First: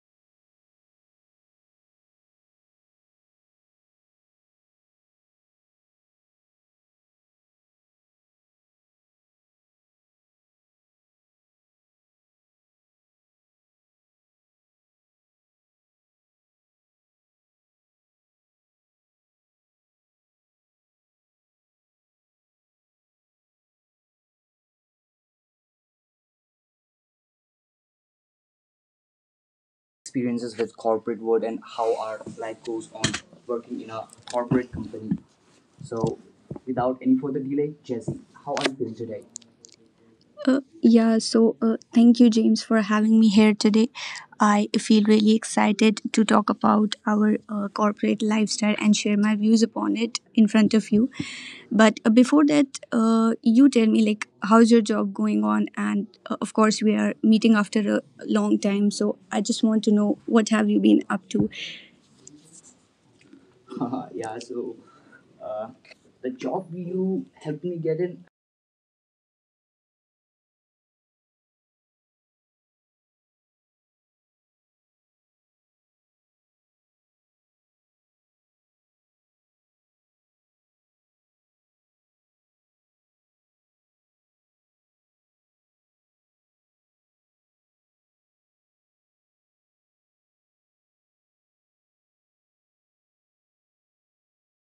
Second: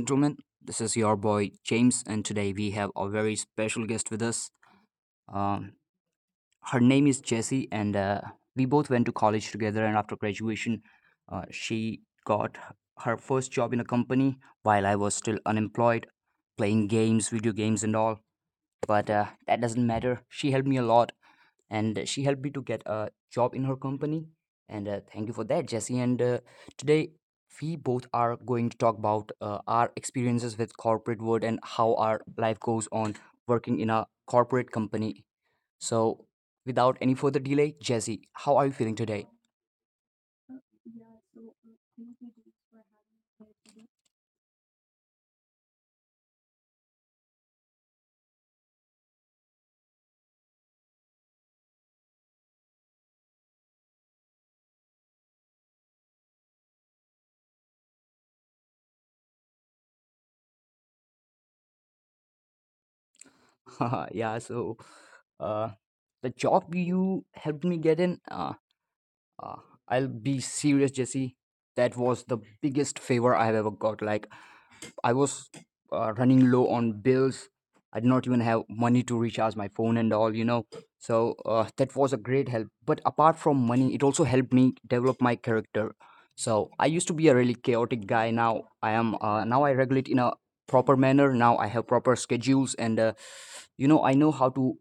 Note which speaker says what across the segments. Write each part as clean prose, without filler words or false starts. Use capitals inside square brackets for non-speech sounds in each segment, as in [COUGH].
Speaker 1: gentlemen. This is your boy James, and today we have a very special guest with us. Um, her name is Jessie, and we both went to college together. And after graduation, she got her first job in a company while I was still unemployed, playing games, video games, and all, but that doesn't matter. She helped me a lot, and she helped me to get a job in her company. And thank you for that, Jesse. And today we both are going to talk about our experiences with corporate world and how our life goes on working in a corporate company. So, without any further delay, Jesse, how are you feeling today?
Speaker 2: Yeah, so thank you, James, for having me here today. I feel really excited to talk about our corporate lifestyle and share my views upon it in front of you. But before that, you tell me, like, how's your job going on? And of course, we are meeting after a long time. So I just want to know what have you been up to.
Speaker 1: [LAUGHS] Yeah. So, uh, the job you helped me get in. Uh, I'll be serious, Jesse. That was the biggest favor I've ever got. Like, I was running low on bills. I did not even have money to recharge my phone and all. So that was a great help. But apart from money, it also helped me develop my character. So I used to be a really chaotic guy. Now I am. Now I regulate in a proper manner. Now I have proper schedules, and I know how to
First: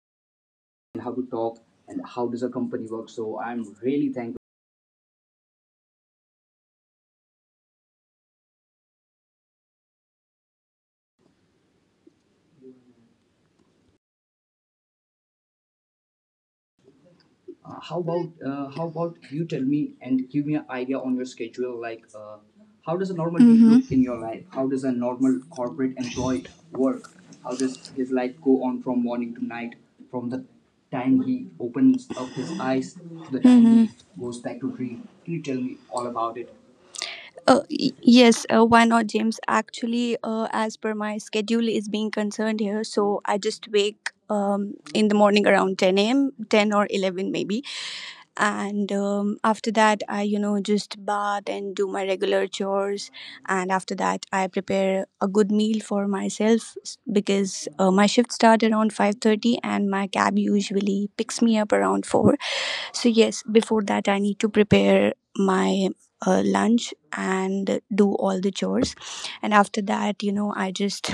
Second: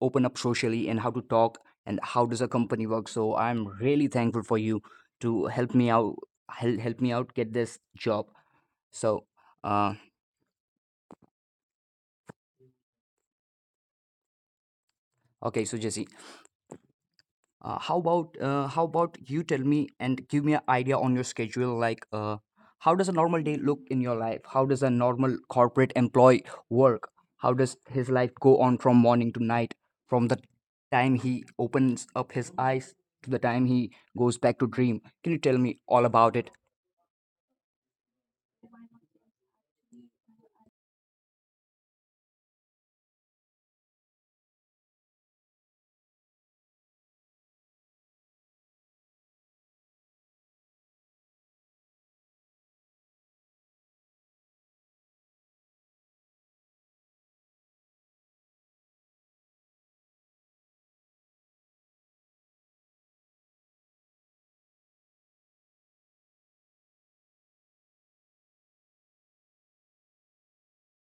Speaker 1: open up socially and how to talk and how does a company work. So I'm really thankful for you to help me out. Help me out get this job, so, uh, okay, so Jesse, how about you tell me and give me an idea on your schedule? Like, how does a normal day look in your life? How does a normal corporate employee work? How does his life go on from morning to night, from the time he opens up his eyes to the time he goes back to dream? Can you tell me all about it?
Speaker 2: Yes, why not, James? Actually, as per my schedule is being concerned here, so I just wake in the morning around 10 a.m., 10 or 11 maybe, and after that I just bath and do my regular chores, and after that I prepare a good meal for myself because my shift started around 5:30 and my cab usually picks me up around 4. So yes, before that I need to prepare my lunch and do all the chores, and after that I just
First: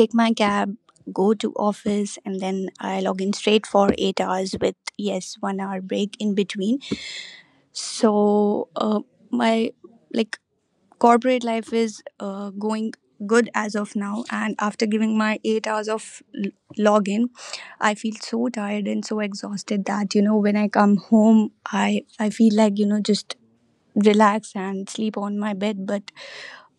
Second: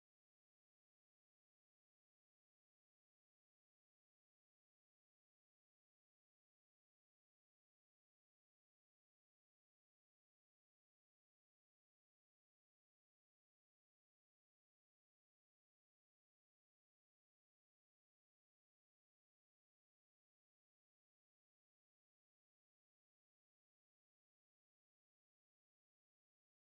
Speaker 2: take my cab, go to office, and then I log in straight for 8 hours with, yes, 1 hour break in between. So my, like, corporate life is going good as of now, and after giving my 8 hours of login, I feel so tired and so exhausted that when I come home, I feel like just relax and sleep on my bed. But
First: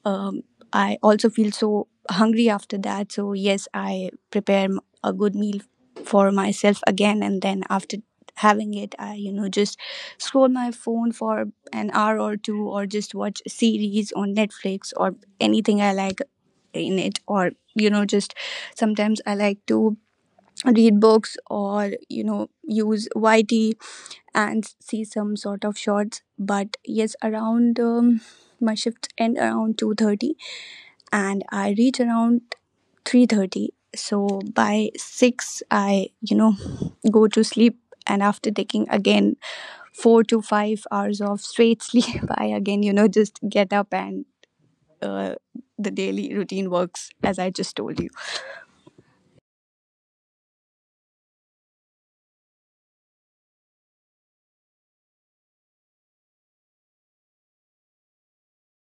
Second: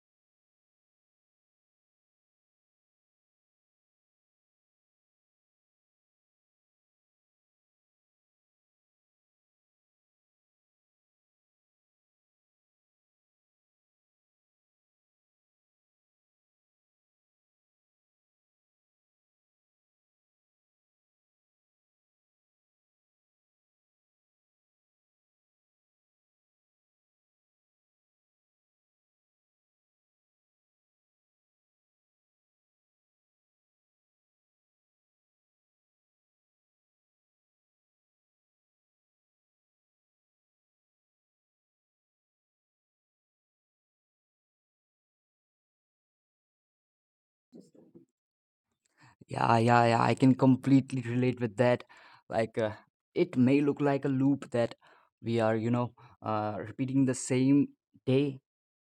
Speaker 2: um, I also feel so hungry after that. So yes, I prepare a good meal for myself again, and then after having it, I just scroll my phone for an hour or two, or just watch a series on Netflix or anything I like in it, or just sometimes I like to read books or use YT and see some sort of shorts. But yes, around my shifts end around 2:30, and I reach around 3:30. So by 6 I go to sleep, and after taking again 4 to 5 hours of straight sleep, [LAUGHS] I again just get up, and uh, the daily routine works as I just told you.
Speaker 1: Yeah, yeah, yeah, I can completely relate with that. Like, it may look like a loop that we are repeating the same day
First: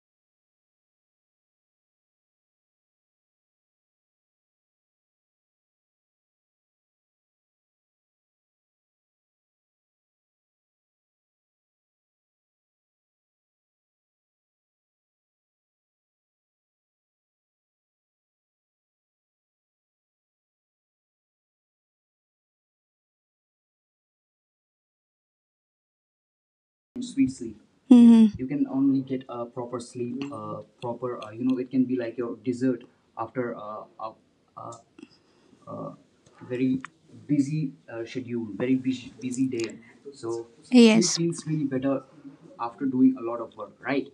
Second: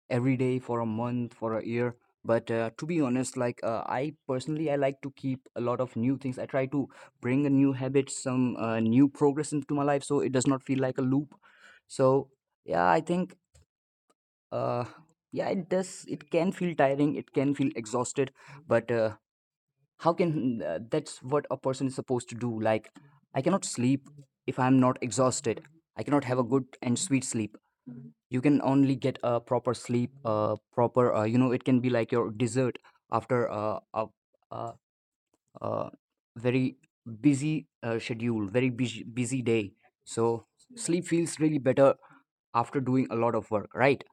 Speaker 1: every day for a month, for a year. But to be honest, like, I personally, I like to keep a lot of new things. I try to bring a new habit, some new progress into my life, so it does not feel like a loop. So, yeah, I think, uh, yeah, it does. It can feel tiring. It can feel exhausted, but how can that's what a person is supposed to do. Like, I cannot sleep if I'm not exhausted. I cannot have a good and sweet sleep. You can only get a proper sleep, proper you know, it can be like your dessert after a, a very busy schedule, very busy, busy day. So sleep
Speaker 2: Yes.
Speaker 1: feels really better after doing a lot of work, right?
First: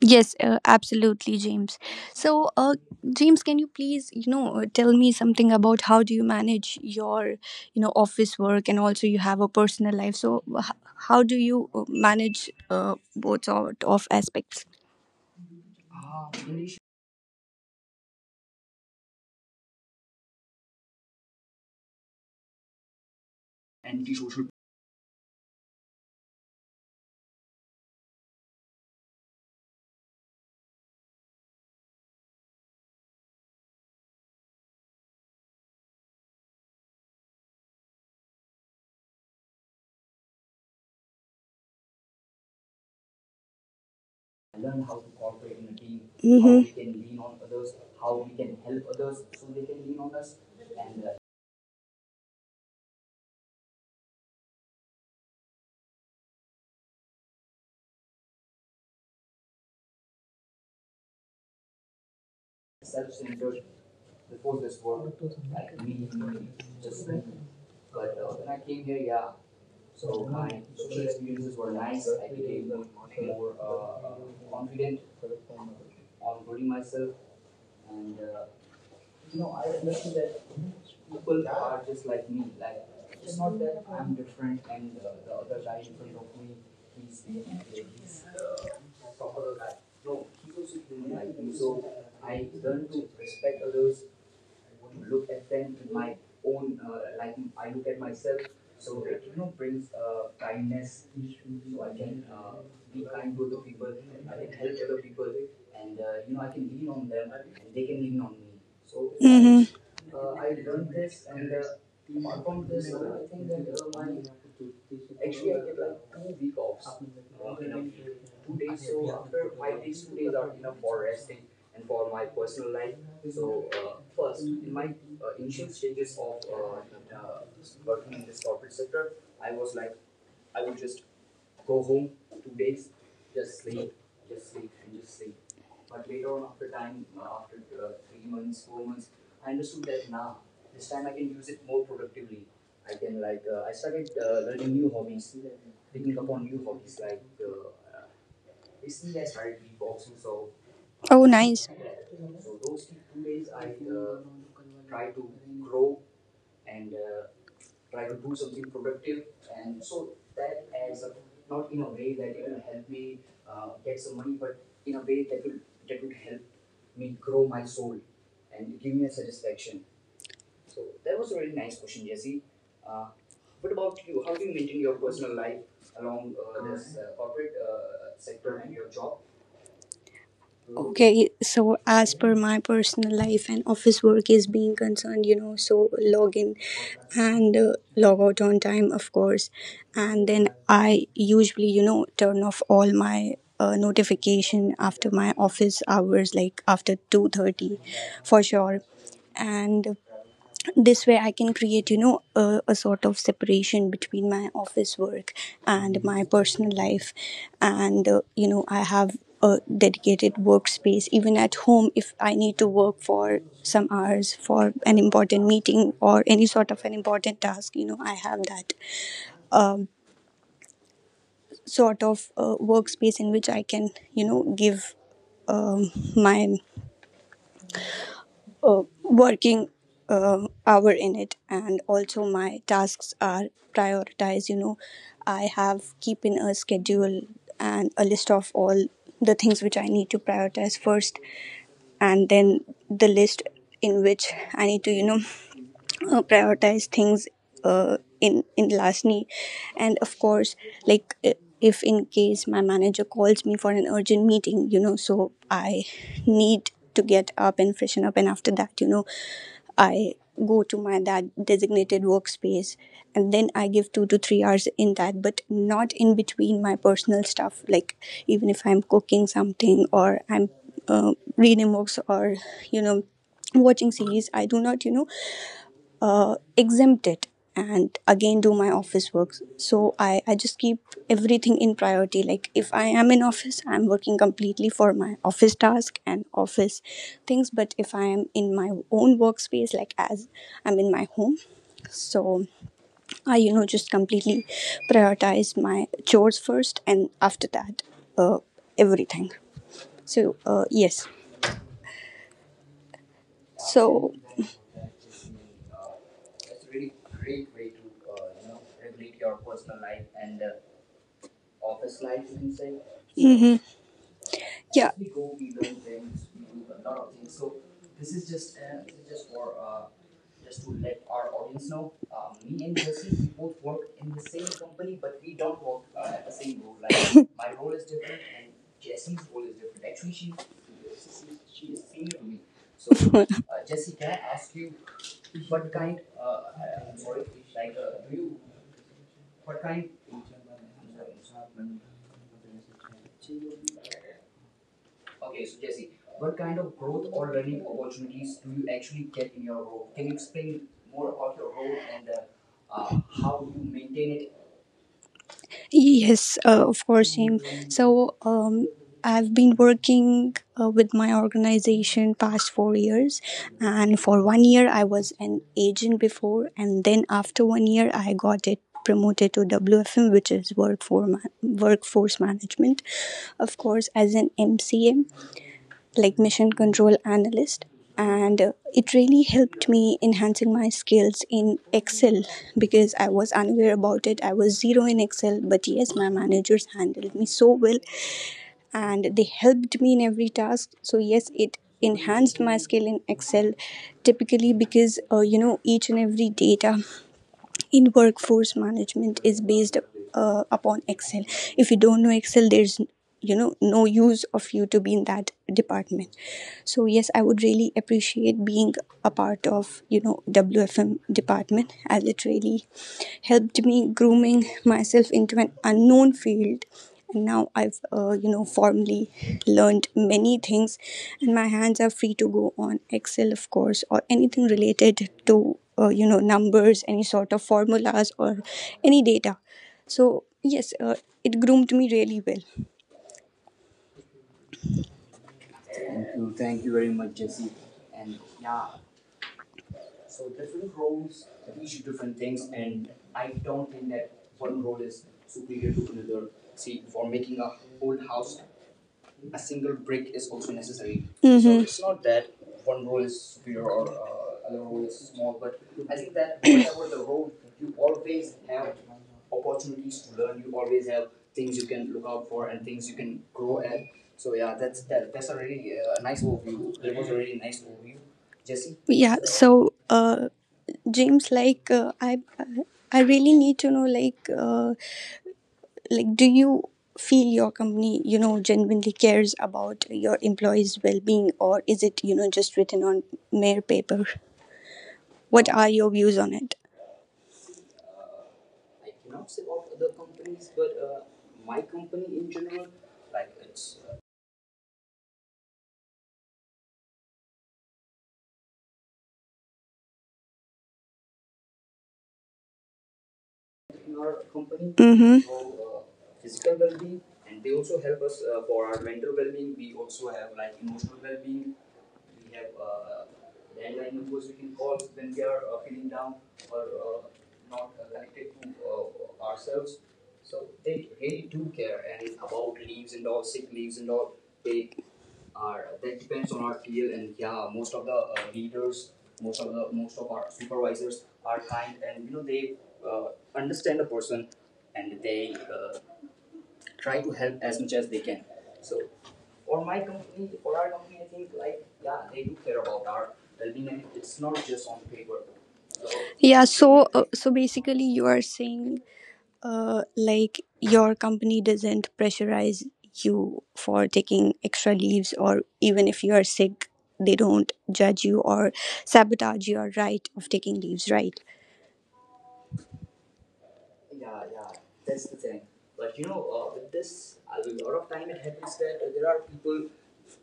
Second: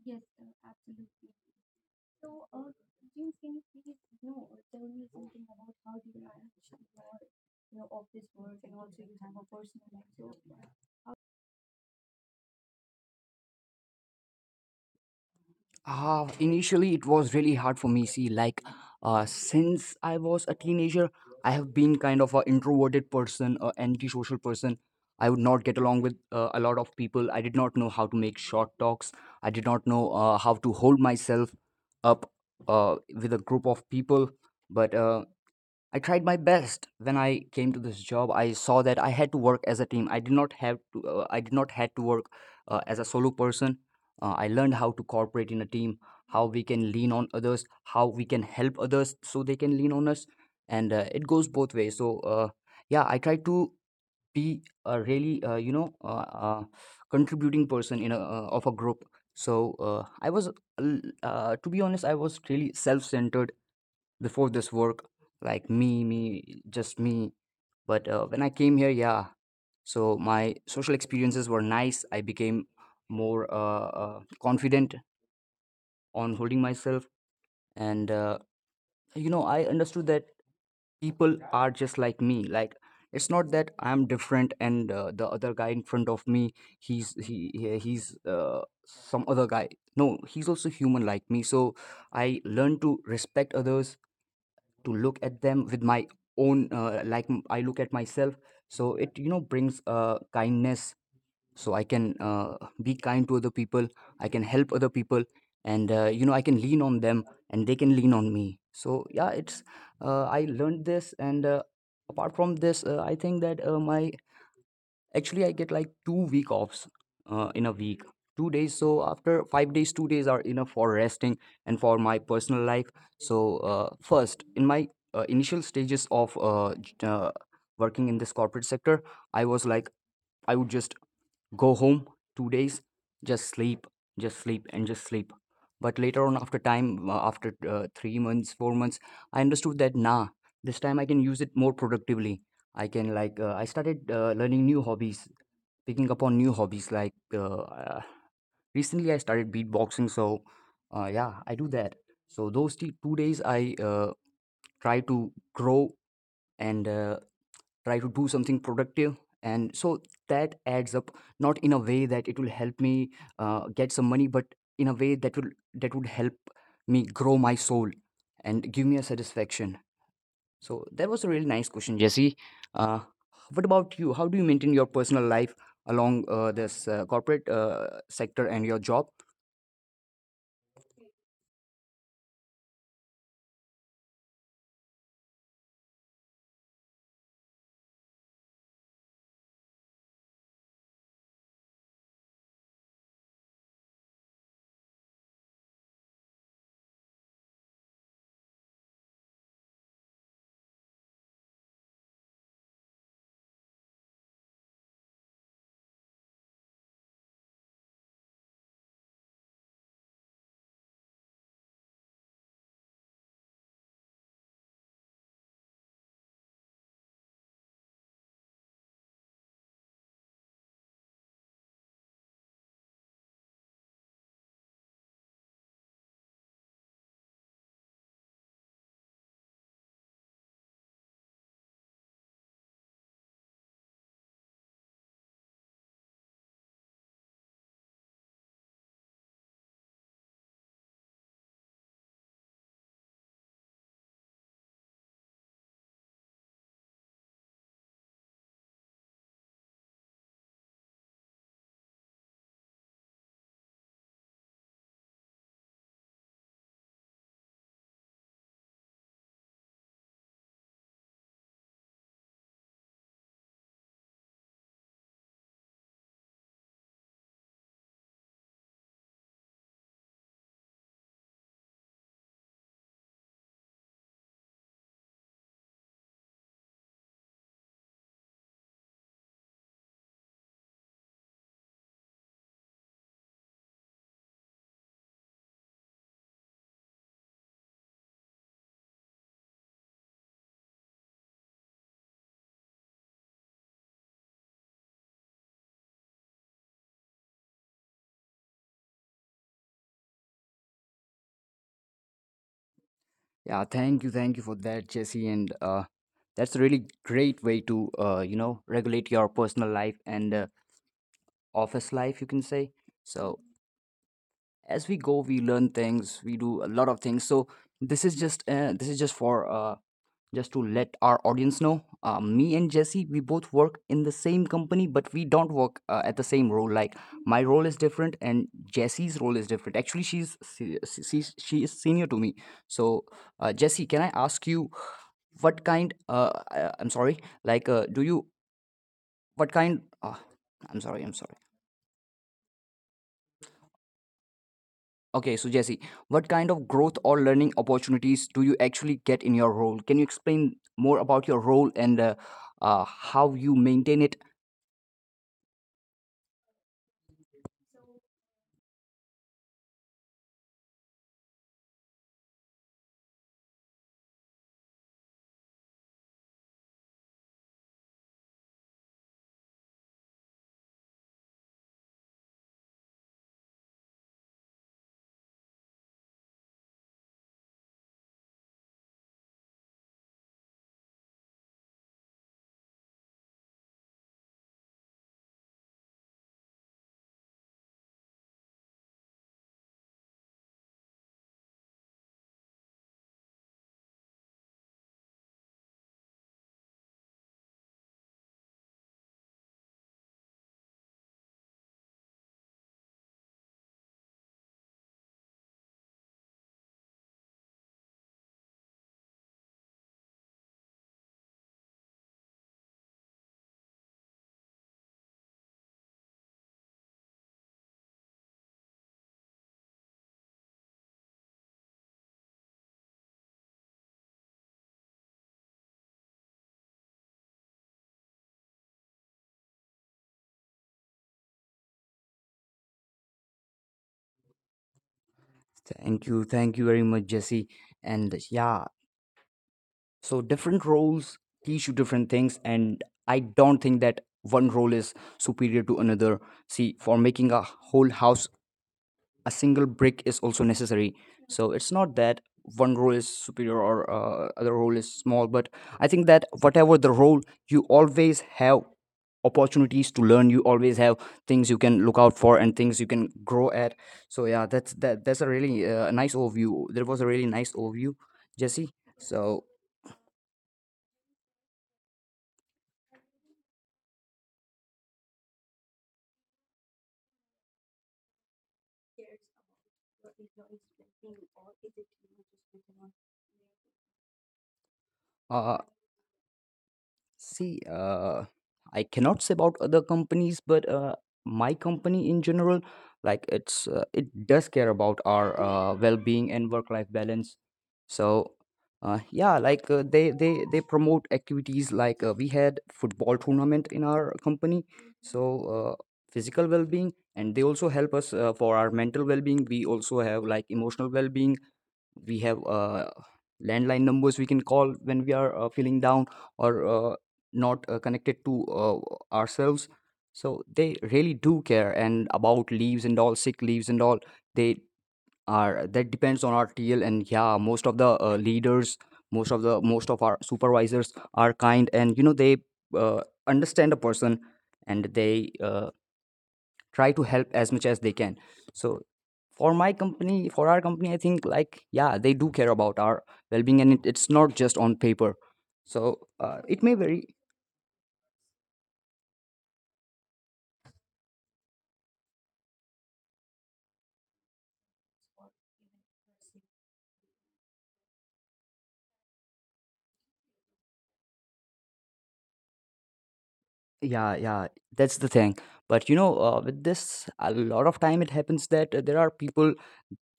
Speaker 2: Yes, absolutely, James. So, James, can you please tell me something about how do you manage your office work, and also you have a personal life. So, how do you manage both sort of aspects?
Speaker 1: Ah, initially it was really hard for me. See, like, since I was a teenager, I have been kind of an introverted person, an antisocial person. I would not get along with a lot of people. I did not know how to make short talks. I did not know how to hold myself up with a group of people. But I tried my best when I came to this job. I saw that I had to work as a team. I did not have to. I did not had to work as a solo person. I learned how to cooperate in a team, how we can
Speaker 2: Mm-hmm.
Speaker 1: lean on others, how we can help others so they can lean on us, and it goes both ways. So yeah, I try to be a really contributing person in a of a group. So I was to be honest, I was really self centered before this work, like me, me, just me. But when I came here, yeah, so my social experiences were nice. I became more confident on holding myself, and I understood that people are just like me. Like, it's not that I'm different and the other guy in front of me, he's some other guy. No, he's also human like me. So I learned to respect others, to look at them with my own, like, I look at myself. So it brings kindness, so I can be kind to other people. I can help other people, and I can lean on them, and they can lean on me. So yeah, it's
Speaker 2: Mm-hmm.
Speaker 1: I learned this. And apart from this, I think that my actually, I get like 2 week offs in a week, 2 days. So after 5 days, 2 days are enough for resting and for my personal life. So first, in my initial stages of working in this corporate sector, I was like, "I would just go home, 2 days, just sleep, just sleep, and just sleep." But later on, after time, after 3 months, 4 months, I understood that, nah, this time I can use it more productively. I can, like, I started learning new hobbies, picking up on new hobbies. Like, recently I started beatboxing, so
Speaker 2: Oh,
Speaker 1: yeah, I
Speaker 2: nice.
Speaker 1: do that. So, those 2 days I try to grow and try to do something productive, and so that adds up, not in a way that it will help me get some money, but in a way that will that would help me grow my soul and give me a satisfaction. So that was a really nice question, Jesse. uh, what about you? How do you maintain your personal life along this corporate sector and your job?
Speaker 2: Okay, so as per my personal life and office work is being concerned so log in and log out on time, of course. And then I usually turn off all my notification after my office hours, like after 2:30, for sure. And this way I can create a sort of separation between my office work and my personal life, and I have a dedicated workspace even at home. If I need to work for some hours for an important meeting or any sort of an important task, I have that um, sort of workspace in which I can, give my working hour in it. And also my tasks are prioritized. I have keeping a schedule and a list of all the things which I need to prioritize first, and then the list in which I need to [LAUGHS] [SNIFFS] prioritize things, in lastly. And of course, like, if in case my manager calls me for an urgent meeting, so I need to get up and freshen up, and after that, I go to my that designated workspace, and then I give 2 to 3 hours in that, but not in between my personal stuff. Like, even if I'm cooking something or I'm reading books or you know watching series, I do not exempt it and again do my office work. So I just keep everything in priority. Like if I am in office, I'm working completely for my office task and office things. But if I am in my own workspace, like as I'm in my home, so I just completely prioritize my chores first, and after that, uh, everything. So yes.
Speaker 1: Yeah, thank
Speaker 2: So.
Speaker 1: you, thank you for that, Jesse. And that's a really great way to regulate your personal life and office life, you can say. So,
Speaker 2: Mhm. Yeah.
Speaker 1: as we go, we learn things, we do a lot of things. So, this is just for just to let our audience know, me and Jesse, we both work in the same company, but we don't work at the same role. Like, my role is different, and Jesse's role is different. Actually, she is senior to me. So Jesse, can I ask you, I'm sorry. Like do you what kind I'm sorry, I'm sorry. Okay, so Jesse, what kind of growth or learning opportunities do you actually get in your role? Can you explain more about your role and how you maintain it?
Speaker 2: Yes, of course, him. So, I've been working with my organization past 4 years, and for 1 year I was an agent before, and then after 1 year I got it promoted to WFM, which is work for workforce management. Of course, as an MCM, like mission control analyst, and it really helped me enhancing my skills in Excel, because I was unaware about it. I was zero in Excel, but yes, my managers handled me so well and they helped me in every task. So yes, it enhanced my skill in Excel, typically because each and every data in workforce management is based upon Excel. If you don't know Excel, there's no use of you to be in that department. So yes, I would really appreciate being a part of WFM department, as it really helped me grooming myself into an unknown field. And now I've formally learned many things, and my hands are free to go on Excel, of course, or anything related to numbers, any sort of formulas or any data. So yes, it groomed me really well.
Speaker 1: Thank you very much, Jesse. And yeah, so different roles teach you different things, and I don't think that one role is superior to another. See, for making a whole house, a single brick is also necessary.
Speaker 2: So.
Speaker 1: So it's not that
Speaker 2: Mm-hmm.
Speaker 1: one role is superior, or other role is small. But I think that whatever the role, you always have opportunities to learn. You always have things you can look out for and things you can grow at. So yeah, that's a really nice overview. There was a really nice overview, Jesse.
Speaker 2: Yeah.
Speaker 1: so
Speaker 2: So, James, like, I really need to know, like, do you feel your company genuinely cares about your employees' well-being, or is it just written on mere paper? What
Speaker 1: uh,
Speaker 2: are your views on it?
Speaker 1: see, I cannot say about other
Speaker 2: The
Speaker 1: companies,
Speaker 2: companies, but
Speaker 1: but my
Speaker 2: my company
Speaker 1: company in
Speaker 2: in
Speaker 1: general,
Speaker 2: general,
Speaker 1: like
Speaker 2: like it's
Speaker 1: it does care about our well-being and work-life balance. So, yeah, like they promote activities. Like, we had football tournament in
Speaker 2: uh,
Speaker 1: our company.
Speaker 2: Mm-hmm.
Speaker 1: So,
Speaker 2: uh,
Speaker 1: uh, physical
Speaker 2: physical
Speaker 1: well-being,
Speaker 2: well-being,
Speaker 1: and
Speaker 2: and
Speaker 1: they
Speaker 2: they
Speaker 1: also
Speaker 2: also
Speaker 1: help
Speaker 2: help
Speaker 1: us
Speaker 2: us
Speaker 1: for
Speaker 2: for
Speaker 1: our
Speaker 2: our
Speaker 1: mental
Speaker 2: mental
Speaker 1: well-being.
Speaker 2: well-being.
Speaker 1: We
Speaker 2: We
Speaker 1: also
Speaker 2: also
Speaker 1: have
Speaker 2: have
Speaker 1: like
Speaker 2: like
Speaker 1: emotional
Speaker 2: emotional
Speaker 1: well-being.
Speaker 2: well-being.
Speaker 1: We have landline numbers we can call when we are feeling down or not connected to ourselves, so they really do care, and about leaves and all, sick leaves and all, they are— that depends on our TL. And yeah, most of the leaders, most of our supervisors are kind, and you know they uh, understand a person, and they try to help as much as they can. So for
Speaker 2: For
Speaker 1: my
Speaker 2: my.
Speaker 1: company, for
Speaker 2: For
Speaker 1: our
Speaker 2: our.
Speaker 1: company, I think like, yeah, they do care about our well-being, and it's not just on paper. So
Speaker 2: Yeah,
Speaker 1: it may
Speaker 2: so
Speaker 1: vary.
Speaker 2: so basically you are saying, like your company doesn't pressurize you for taking extra leaves, or even if you are sick, they don't judge you or sabotage your right of taking leaves, right?
Speaker 1: Yeah, yeah, that's the thing. But you know, with this a lot of time it happens that there are people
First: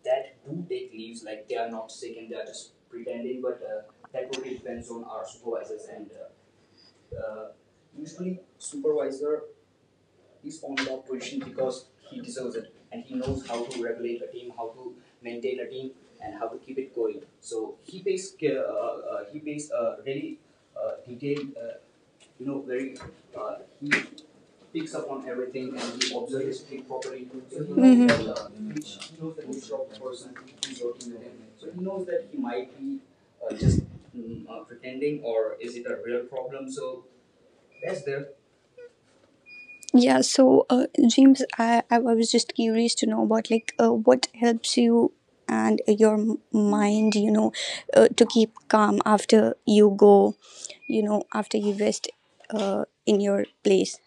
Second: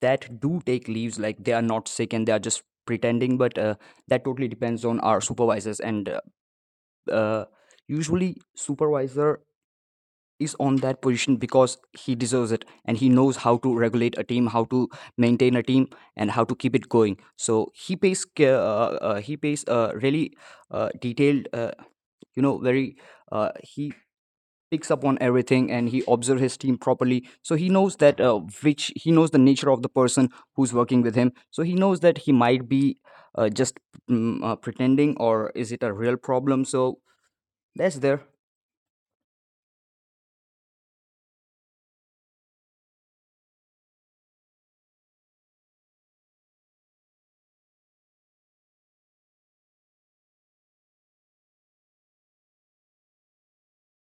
Speaker 1: that do take leaves, like they are not sick and they are just pretending. But that totally depends on our supervisors. And uh, usually supervisor is on that position because he deserves it, and he knows how to regulate a team, how to maintain a team, and how to keep it going. So he pays he pays really detailed, you know, very— he picks up on everything, and he observes his team properly, so he knows that
Speaker 2: Mhm.
Speaker 1: which he knows the nature of the person who's working with him, so he knows that he might be just pretending, or is it a real problem. So that's there.
Speaker 2: Yeah, so James, I was just curious to know about, like, what helps you and your mind to keep calm after you go after you rest in your place.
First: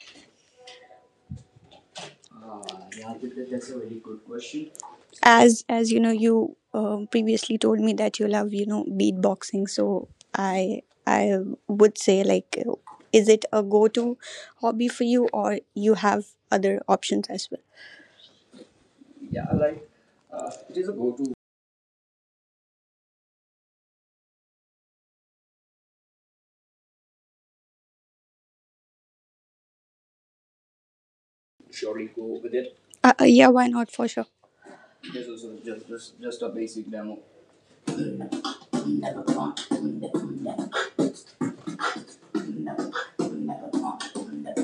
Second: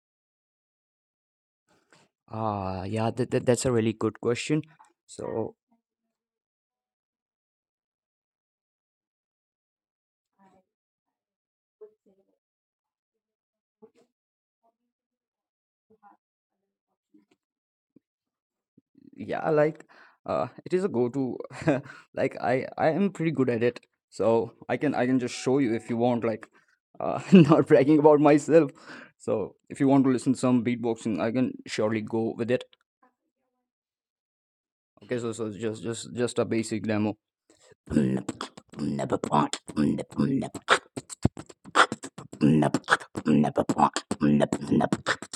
Speaker 2: Uh,
Speaker 1: Ah, yeah,
Speaker 2: yeah,
Speaker 1: that, that, that's
Speaker 2: that's
Speaker 1: a
Speaker 2: a
Speaker 1: really
Speaker 2: very
Speaker 1: good
Speaker 2: good
Speaker 1: question.
Speaker 2: question.
Speaker 1: So,
Speaker 2: As you know, you previously told me that you love beatboxing. So I would say, like, is it a go-to hobby for you, or you have other options as well? Yeah,
Speaker 1: yeah, like
Speaker 2: like
Speaker 1: it
Speaker 2: it
Speaker 1: is
Speaker 2: is
Speaker 1: a
Speaker 2: a go-to.
Speaker 1: go-to. [LAUGHS] Like I am pretty good at it. So, I can just show you if you want, like [LAUGHS] not bragging about myself. So, if you want to listen to some beatboxing, I can surely
Speaker 2: Surely go
Speaker 1: go with
Speaker 2: with
Speaker 1: it.
Speaker 2: it. Yeah, why not, for sure?
Speaker 1: Okay,
Speaker 2: There's
Speaker 1: so
Speaker 2: also
Speaker 1: so just
Speaker 2: just
Speaker 1: just just a
Speaker 2: a
Speaker 1: basic
Speaker 2: basic.
Speaker 1: demo. [LAUGHS]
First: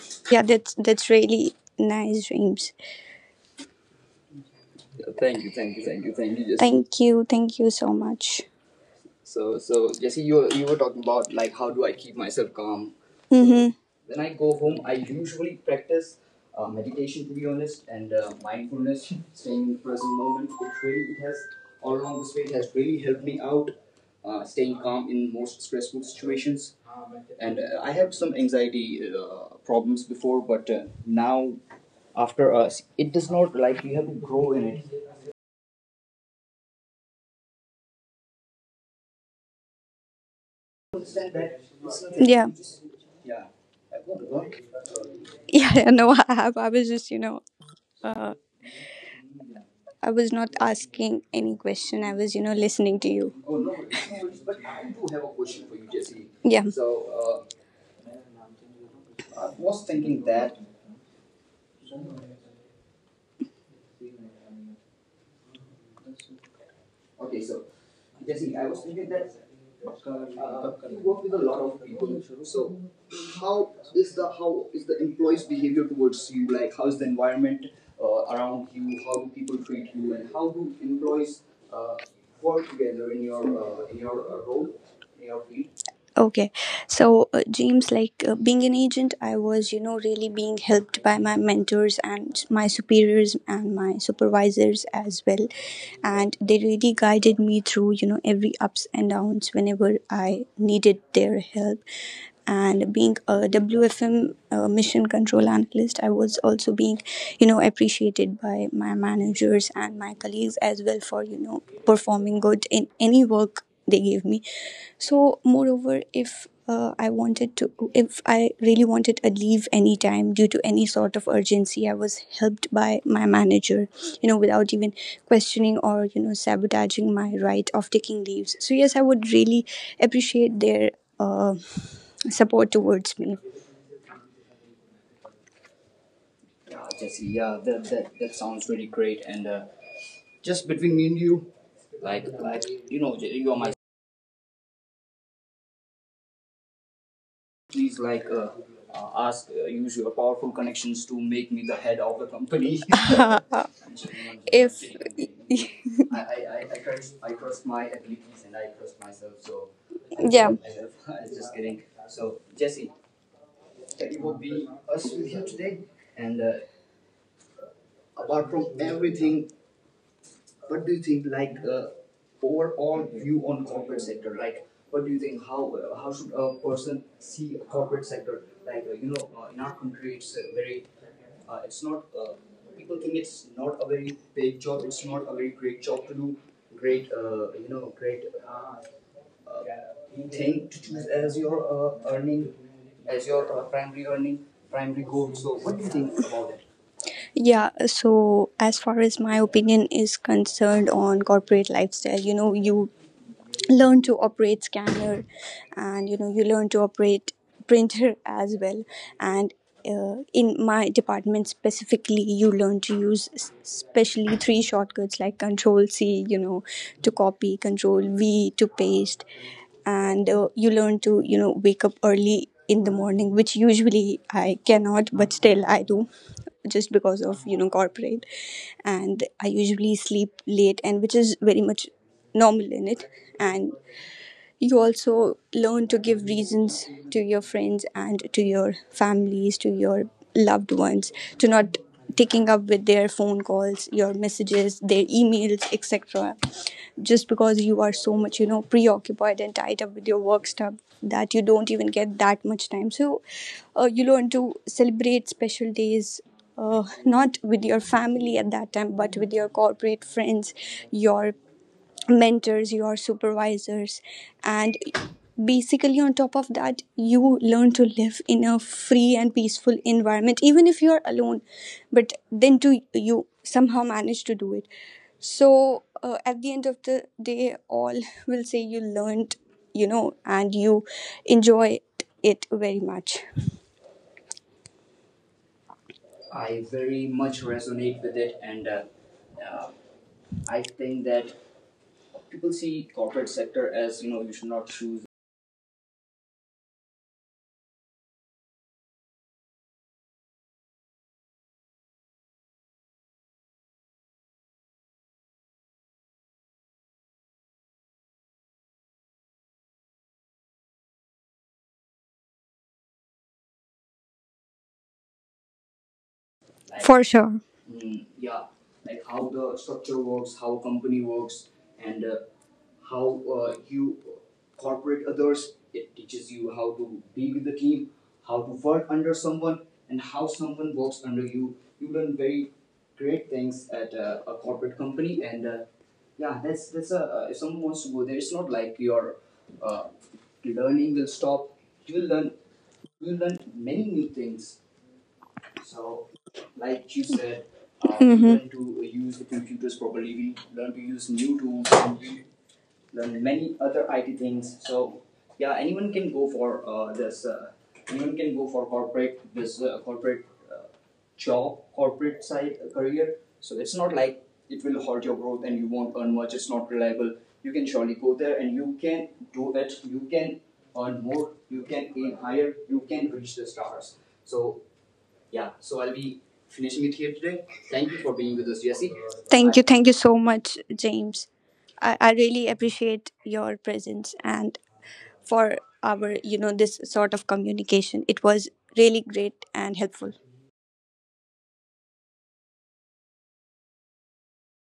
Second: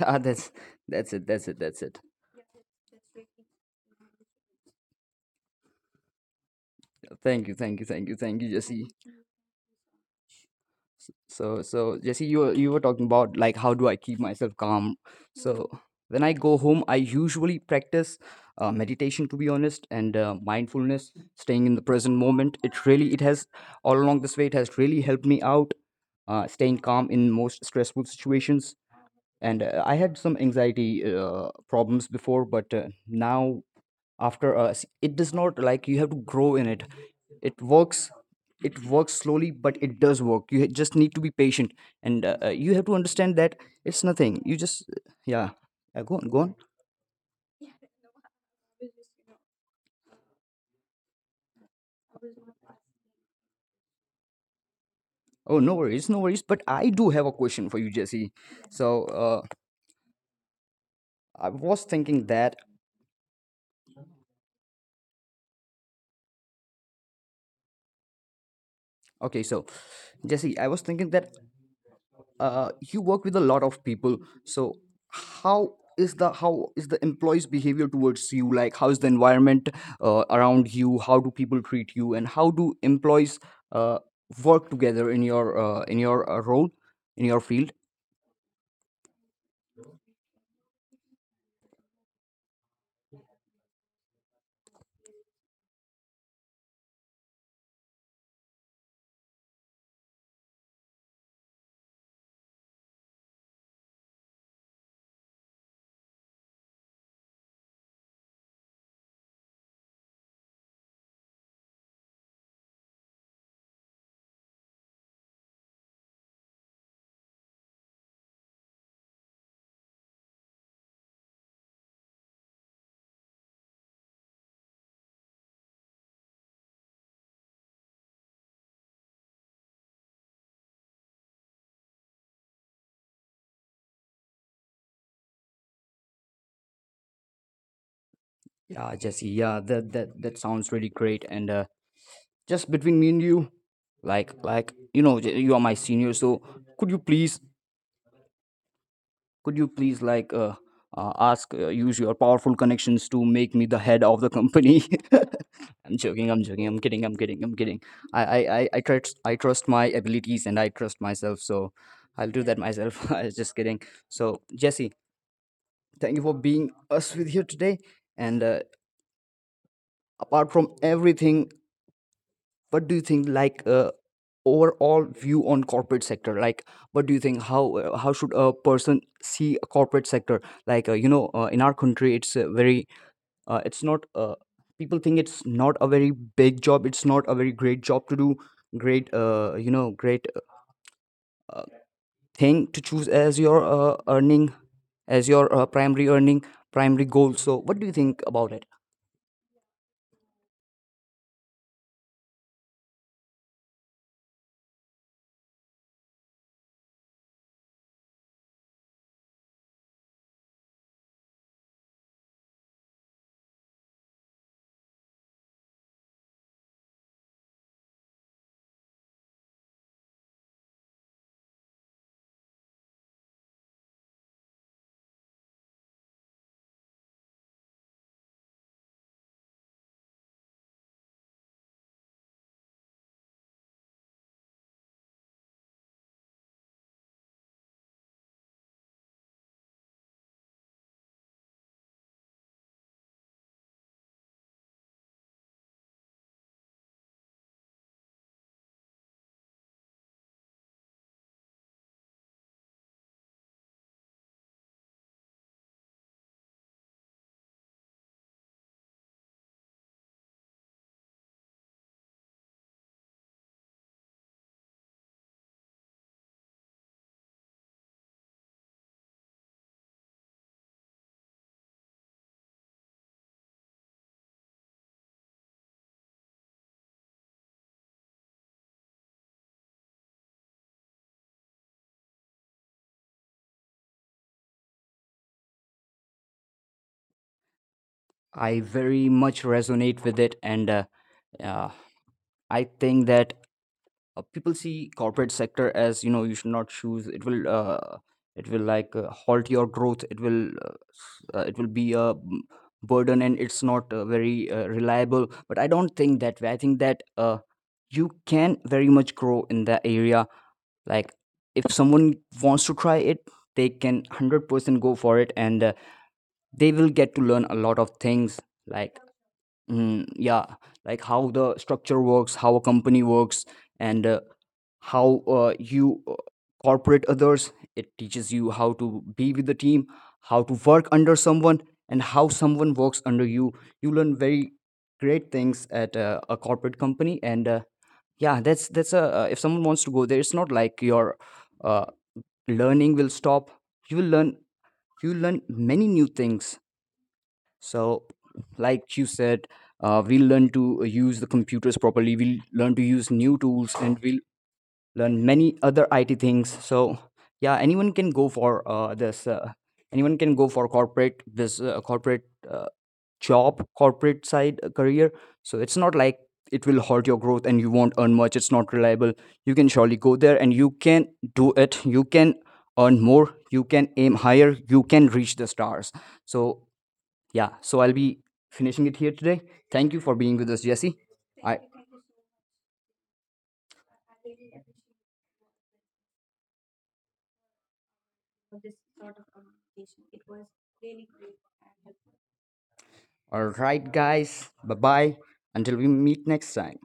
Speaker 1: Ah, that's— that's it. That's it.
Speaker 2: Yeah,
Speaker 1: That's it.
Speaker 2: that's really nice dreams.
Speaker 1: Thank
Speaker 2: Thank
Speaker 1: you.
Speaker 2: you,
Speaker 1: Thank you.
Speaker 2: thank you,
Speaker 1: Thank
Speaker 2: thank
Speaker 1: you.
Speaker 2: you,
Speaker 1: Thank
Speaker 2: thank
Speaker 1: you,
Speaker 2: you, Jesse.
Speaker 1: Jesse.
Speaker 2: Thank you so much.
Speaker 1: So,
Speaker 2: So,
Speaker 1: so
Speaker 2: so
Speaker 1: Jesse,
Speaker 2: Jesse,
Speaker 1: you
Speaker 2: you
Speaker 1: were
Speaker 2: were,
Speaker 1: you
Speaker 2: you
Speaker 1: were
Speaker 2: were
Speaker 1: talking
Speaker 2: talking
Speaker 1: about
Speaker 2: about,
Speaker 1: like
Speaker 2: like,
Speaker 1: how
Speaker 2: how
Speaker 1: do
Speaker 2: do
Speaker 1: I
Speaker 2: I
Speaker 1: keep
Speaker 2: keep
Speaker 1: myself
Speaker 2: myself
Speaker 1: calm?
Speaker 2: calm?
Speaker 1: So
Speaker 2: Mm-hmm.
Speaker 1: when
Speaker 2: When
Speaker 1: I
Speaker 2: I
Speaker 1: go
Speaker 2: go
Speaker 1: home,
Speaker 2: home,
Speaker 1: I
Speaker 2: I
Speaker 1: usually
Speaker 2: usually
Speaker 1: practice
Speaker 2: practice
Speaker 1: meditation, to
Speaker 2: meditation, to
Speaker 1: be
Speaker 2: be
Speaker 1: honest,
Speaker 2: honest,
Speaker 1: and
Speaker 2: and
Speaker 1: mindfulness,
Speaker 2: mindfulness, [LAUGHS]
Speaker 1: staying
Speaker 2: staying
Speaker 1: in the
Speaker 2: in the
Speaker 1: present
Speaker 2: present
Speaker 1: moment.
Speaker 2: moment.
Speaker 1: It
Speaker 2: It
Speaker 1: really—
Speaker 2: really
Speaker 1: it
Speaker 2: it
Speaker 1: has
Speaker 2: has
Speaker 1: all
Speaker 2: all
Speaker 1: along
Speaker 2: along
Speaker 1: this way.
Speaker 2: this way.
Speaker 1: It
Speaker 2: It
Speaker 1: has
Speaker 2: has
Speaker 1: really
Speaker 2: really
Speaker 1: helped
Speaker 2: helped
Speaker 1: me
Speaker 2: me
Speaker 1: out,
Speaker 2: out,
Speaker 1: staying
Speaker 2: staying
Speaker 1: calm
Speaker 2: calm
Speaker 1: in
Speaker 2: in
Speaker 1: most
Speaker 2: most
Speaker 1: stressful
Speaker 2: stressful
Speaker 1: situations.
Speaker 2: situations.
Speaker 1: And
Speaker 2: And
Speaker 1: I
Speaker 2: I
Speaker 1: had
Speaker 2: had
Speaker 1: some
Speaker 2: some
Speaker 1: anxiety
Speaker 2: anxiety
Speaker 1: problems
Speaker 2: problems
Speaker 1: before,
Speaker 2: before,
Speaker 1: but
Speaker 2: but
Speaker 1: now
Speaker 2: now
Speaker 1: after
Speaker 2: after
Speaker 1: us
Speaker 2: us,
Speaker 1: it
Speaker 2: it
Speaker 1: does
Speaker 2: does
Speaker 1: not—
Speaker 2: not
Speaker 1: like,
Speaker 2: like
Speaker 1: you
Speaker 2: you
Speaker 1: have to
Speaker 2: have to
Speaker 1: grow
Speaker 2: grow
Speaker 1: in it.
Speaker 2: in
Speaker 1: It works. It works slowly, but it does work. You just need to be patient. And you have to understand that
Speaker 2: it.
Speaker 1: it's nothing. You
Speaker 2: Yeah.
Speaker 1: just yeah. Go on, go on.
Speaker 2: Yeah, yeah, no, I have. I was justuh, I was not asking any question. I was listening to you.
Speaker 1: Oh,
Speaker 2: Oh
Speaker 1: no
Speaker 2: no,
Speaker 1: worries, no worries. But I do have a question for you, Jesse.
Speaker 2: Jesse. Yeah.
Speaker 1: So uh,
Speaker 2: So
Speaker 1: I
Speaker 2: I
Speaker 1: was
Speaker 2: was
Speaker 1: thinking
Speaker 2: thinking
Speaker 1: that,
Speaker 2: that.
Speaker 1: okay,
Speaker 2: Okay,
Speaker 1: so
Speaker 2: so
Speaker 1: Jesse,
Speaker 2: Jesse,
Speaker 1: I was thinking that you work with a lot of people. So how
Speaker 2: how
Speaker 1: is
Speaker 2: is
Speaker 1: the—
Speaker 2: the
Speaker 1: how
Speaker 2: how
Speaker 1: is
Speaker 2: is
Speaker 1: the
Speaker 2: the
Speaker 1: employees'
Speaker 2: employees'
Speaker 1: behavior
Speaker 2: behavior
Speaker 1: towards
Speaker 2: towards
Speaker 1: you?
Speaker 2: you?
Speaker 1: Like,
Speaker 2: Like,
Speaker 1: how
Speaker 2: how
Speaker 1: is
Speaker 2: is
Speaker 1: the
Speaker 2: the environment
Speaker 1: environment
Speaker 2: around
Speaker 1: around you? How do people
Speaker 2: you
Speaker 1: treat
Speaker 2: treat
Speaker 1: you,
Speaker 2: you,
Speaker 1: and
Speaker 2: and
Speaker 1: how
Speaker 2: how
Speaker 1: do employees
Speaker 2: employees
Speaker 1: uh,
Speaker 2: uh,
Speaker 1: work together
Speaker 2: together
Speaker 1: in
Speaker 2: in your
Speaker 1: your
Speaker 2: uh, in your
Speaker 1: role,
Speaker 2: role?
Speaker 1: in your field?
Speaker 2: Okay, so James, like, being an agent, I was really being helped by my mentors and my superiors and my supervisors as well. And they really guided me through every ups and downs whenever I needed their help. And being a WFM mission control analyst, I was also being appreciated by my managers and my colleagues as well for performing good in any work they gave me. So moreover, if I really wanted a leave anytime due to any sort of urgency, I was helped by my manager, you know, without even questioning or sabotaging my right of taking leaves. So yes, I would really appreciate their uh, support towards me. Yeah,
Speaker 1: Yeah, Jesse,
Speaker 2: Jesse, yeah,
Speaker 1: yeah,
Speaker 2: that,
Speaker 1: that
Speaker 2: that, that
Speaker 1: that
Speaker 2: sounds
Speaker 1: sounds really
Speaker 2: really
Speaker 1: great.
Speaker 2: great. And
Speaker 1: And just
Speaker 2: just between
Speaker 1: between me
Speaker 2: me
Speaker 1: and
Speaker 2: and
Speaker 1: you,
Speaker 2: you, like,
Speaker 1: like
Speaker 2: like
Speaker 1: like you
Speaker 2: you know,
Speaker 1: know, you
Speaker 2: you
Speaker 1: are
Speaker 2: are
Speaker 1: my
Speaker 2: my
Speaker 1: senior, so could you please— could you
Speaker 2: please,
Speaker 1: please,
Speaker 2: like,
Speaker 1: like,
Speaker 2: ask,
Speaker 1: ask— use
Speaker 2: use your
Speaker 1: your
Speaker 2: powerful
Speaker 1: powerful
Speaker 2: connections
Speaker 1: connections
Speaker 2: to
Speaker 1: to
Speaker 2: make
Speaker 1: make
Speaker 2: me
Speaker 1: me
Speaker 2: the
Speaker 1: the
Speaker 2: head
Speaker 1: head of
Speaker 2: of the
Speaker 1: the company?
Speaker 2: company. [LAUGHS] [LAUGHS]
Speaker 1: [LAUGHS] I'm joking, I'm joking, I'm
Speaker 2: If
Speaker 1: kidding, I'm kidding, I'm kidding.
Speaker 2: [LAUGHS] I, I,
Speaker 1: I trust— I trust my
Speaker 2: really please
Speaker 1: abilities,
Speaker 2: and
Speaker 1: and I
Speaker 2: I trust
Speaker 1: trust
Speaker 2: myself,
Speaker 1: myself,
Speaker 2: so
Speaker 1: so I'll do
Speaker 2: yeah.
Speaker 1: that
Speaker 2: [LAUGHS]
Speaker 1: myself. [LAUGHS] I
Speaker 2: I'm
Speaker 1: was
Speaker 2: just
Speaker 1: just kidding.
Speaker 2: kidding.
Speaker 1: So
Speaker 2: So,
Speaker 1: Jesse,
Speaker 2: Jesse, thank
Speaker 1: thank you
Speaker 2: you
Speaker 1: for
Speaker 2: for being
Speaker 1: being
Speaker 2: us
Speaker 1: us with
Speaker 2: with
Speaker 1: here
Speaker 2: you
Speaker 1: today.
Speaker 2: today.
Speaker 1: And
Speaker 2: And
Speaker 1: apart
Speaker 2: apart from
Speaker 1: from everything,
Speaker 2: everything,
Speaker 1: what
Speaker 2: what
Speaker 1: do
Speaker 2: do
Speaker 1: you
Speaker 2: you
Speaker 1: think,
Speaker 2: think, like,
Speaker 1: like, overall
Speaker 2: overall view
Speaker 1: view on corporate sector,
Speaker 2: sector.
Speaker 1: like,
Speaker 2: Like,
Speaker 1: what
Speaker 2: what
Speaker 1: do
Speaker 2: do
Speaker 1: you
Speaker 2: you
Speaker 1: think?
Speaker 2: think?
Speaker 1: How how should a person see a corporate sector? Like, you know, in our country it's a very—
Speaker 2: How
Speaker 1: it's not people
Speaker 2: great,
Speaker 1: think it's not a very big job, it's not a very great job to do, great,
Speaker 2: great,
Speaker 1: you know, great thing to
Speaker 2: things
Speaker 1: choose as
Speaker 2: as,
Speaker 1: your earning, as
Speaker 2: as
Speaker 1: your primary earning, primary goal. So
Speaker 2: so?
Speaker 1: what
Speaker 2: What
Speaker 1: do
Speaker 2: do
Speaker 1: you
Speaker 2: you
Speaker 1: think
Speaker 2: think?
Speaker 1: about it?
Speaker 2: Yeah, so as far as my opinion is concerned on corporate lifestyle you learn to operate scanner, and you learn to operate printer as well. And in my department specifically, you learn to use especially three shortcuts like control c, you know, to copy, control v, to paste. And you learn to wake up early in the morning, which usually I cannot, but still I do, just because of, you know, corporate. And I usually sleep late, and which is very much normal in it. And you also learn to give reasons to your friends and to your families, to your loved ones, to not taking up with their phone calls, your messages, their emails, etc., just because you are so much, you know, preoccupied and tied up with your work stuff that you don't even get that much time. So you learn to celebrate special days, not with your family at that time, but with your corporate friends, your mentors, your supervisors. And basically, on top of that, you learn to live in a free and peaceful environment even if you are alone, but then to, you somehow manage to do it. So at the end of the day, all will say you learned, you know, and you enjoy it very much.
Speaker 1: I
Speaker 2: I
Speaker 1: very
Speaker 2: very
Speaker 1: much
Speaker 2: much
Speaker 1: resonate
Speaker 2: resonate
Speaker 1: with
Speaker 2: with
Speaker 1: it.
Speaker 2: it,
Speaker 1: And
Speaker 2: and
Speaker 1: uh,
Speaker 2: uh,
Speaker 1: I
Speaker 2: I.
Speaker 1: think that people
Speaker 2: People
Speaker 1: see
Speaker 2: see
Speaker 1: corporate
Speaker 2: corporate
Speaker 1: sector
Speaker 2: sector
Speaker 1: as,
Speaker 2: as,
Speaker 1: you
Speaker 2: you
Speaker 1: know,
Speaker 2: know,
Speaker 1: you
Speaker 2: you
Speaker 1: should
Speaker 2: should
Speaker 1: not
Speaker 2: not
Speaker 1: choose,
Speaker 2: choose.
Speaker 1: it will it will, like, halt your growth, it will it will be a burden, and it's not very reliable. But I don't think that way. I think that you can very much grow in that area. Like, if someone wants to try it, they can 100% go for it, and they will get to learn a lot of things, like—
Speaker 2: For sure.
Speaker 1: Mm, yeah, like how
Speaker 2: How
Speaker 1: the
Speaker 2: the
Speaker 1: structure
Speaker 2: structure
Speaker 1: works,
Speaker 2: works,
Speaker 1: how a company works, and how
Speaker 2: how you
Speaker 1: you corporate
Speaker 2: cooperate
Speaker 1: others.
Speaker 2: others,
Speaker 1: It teaches you how to be
Speaker 2: be
Speaker 1: with
Speaker 2: with
Speaker 1: the
Speaker 2: the
Speaker 1: team,
Speaker 2: team,
Speaker 1: how
Speaker 2: how
Speaker 1: to
Speaker 2: to
Speaker 1: work under someone, and how someone
Speaker 2: work
Speaker 1: works under
Speaker 2: under
Speaker 1: you.
Speaker 2: you.
Speaker 1: You
Speaker 2: You
Speaker 1: learn
Speaker 2: learn
Speaker 1: very
Speaker 2: very
Speaker 1: great
Speaker 2: great
Speaker 1: things
Speaker 2: things
Speaker 1: at
Speaker 2: at
Speaker 1: a
Speaker 2: a
Speaker 1: corporate company,
Speaker 2: company,
Speaker 1: and
Speaker 2: and
Speaker 1: yeah, that's— that's a— if someone wants to
Speaker 2: also
Speaker 1: go
Speaker 2: go
Speaker 1: there,
Speaker 2: there
Speaker 1: it's not
Speaker 2: like
Speaker 1: like your
Speaker 2: your uh,
Speaker 1: uh, learning
Speaker 2: learning will
Speaker 1: will stop.
Speaker 2: stop. You
Speaker 1: You will
Speaker 2: will learn.
Speaker 1: learn, you
Speaker 2: You will
Speaker 1: will
Speaker 2: learn
Speaker 1: learn
Speaker 2: many
Speaker 1: many new
Speaker 2: new
Speaker 1: things.
Speaker 2: things.
Speaker 1: So,
Speaker 2: So,
Speaker 1: like
Speaker 2: like you
Speaker 1: you
Speaker 2: said,
Speaker 1: said,
Speaker 2: you. Mhm.
Speaker 1: we'll
Speaker 2: Learn
Speaker 1: learn to use the computers properly. We'll learn to use new
Speaker 2: new tools,
Speaker 1: tools, and
Speaker 2: and
Speaker 1: we'll
Speaker 2: you learn
Speaker 1: learn many
Speaker 2: many.
Speaker 1: other IT things. So,
Speaker 2: So yeah,
Speaker 1: yeah, anyone
Speaker 2: anyone
Speaker 1: can
Speaker 2: can
Speaker 1: go
Speaker 2: go for
Speaker 1: for
Speaker 2: this.
Speaker 1: this.
Speaker 2: Anyone
Speaker 1: Anyone can
Speaker 2: can
Speaker 1: go
Speaker 2: go
Speaker 1: for
Speaker 2: for corporate
Speaker 1: corporate— this
Speaker 2: this
Speaker 1: corporate
Speaker 2: corporate
Speaker 1: uh,
Speaker 2: job,
Speaker 1: job, corporate
Speaker 2: corporate
Speaker 1: side
Speaker 2: side
Speaker 1: career.
Speaker 2: career.
Speaker 1: So
Speaker 2: So
Speaker 1: it's
Speaker 2: it's
Speaker 1: not
Speaker 2: not
Speaker 1: like
Speaker 2: like
Speaker 1: it will hurt your growth and you
Speaker 2: you
Speaker 1: won't
Speaker 2: want,
Speaker 1: earn much, it's
Speaker 2: not
Speaker 1: not reliable.
Speaker 2: reliable.
Speaker 1: You can surely go there, and you can do it. You can earn more. You can aim higher. You can reach the stars. So
Speaker 2: So
Speaker 1: yeah,
Speaker 2: yeah,
Speaker 1: so I'll be finishing
Speaker 2: finishing
Speaker 1: it
Speaker 2: it
Speaker 1: here
Speaker 2: here.
Speaker 1: today. Thank
Speaker 2: Thank you
Speaker 1: you for
Speaker 2: for
Speaker 1: being
Speaker 2: being with
Speaker 1: with
Speaker 2: us,
Speaker 1: us, Jesse.
Speaker 2: Jesse.
Speaker 1: I—
Speaker 2: Thank you. Thank you so much, James. I really appreciate your presence and for our this sort of communication. It was really great and helpful.
Speaker 1: all right, guys. Bye bye. Until we meet next time.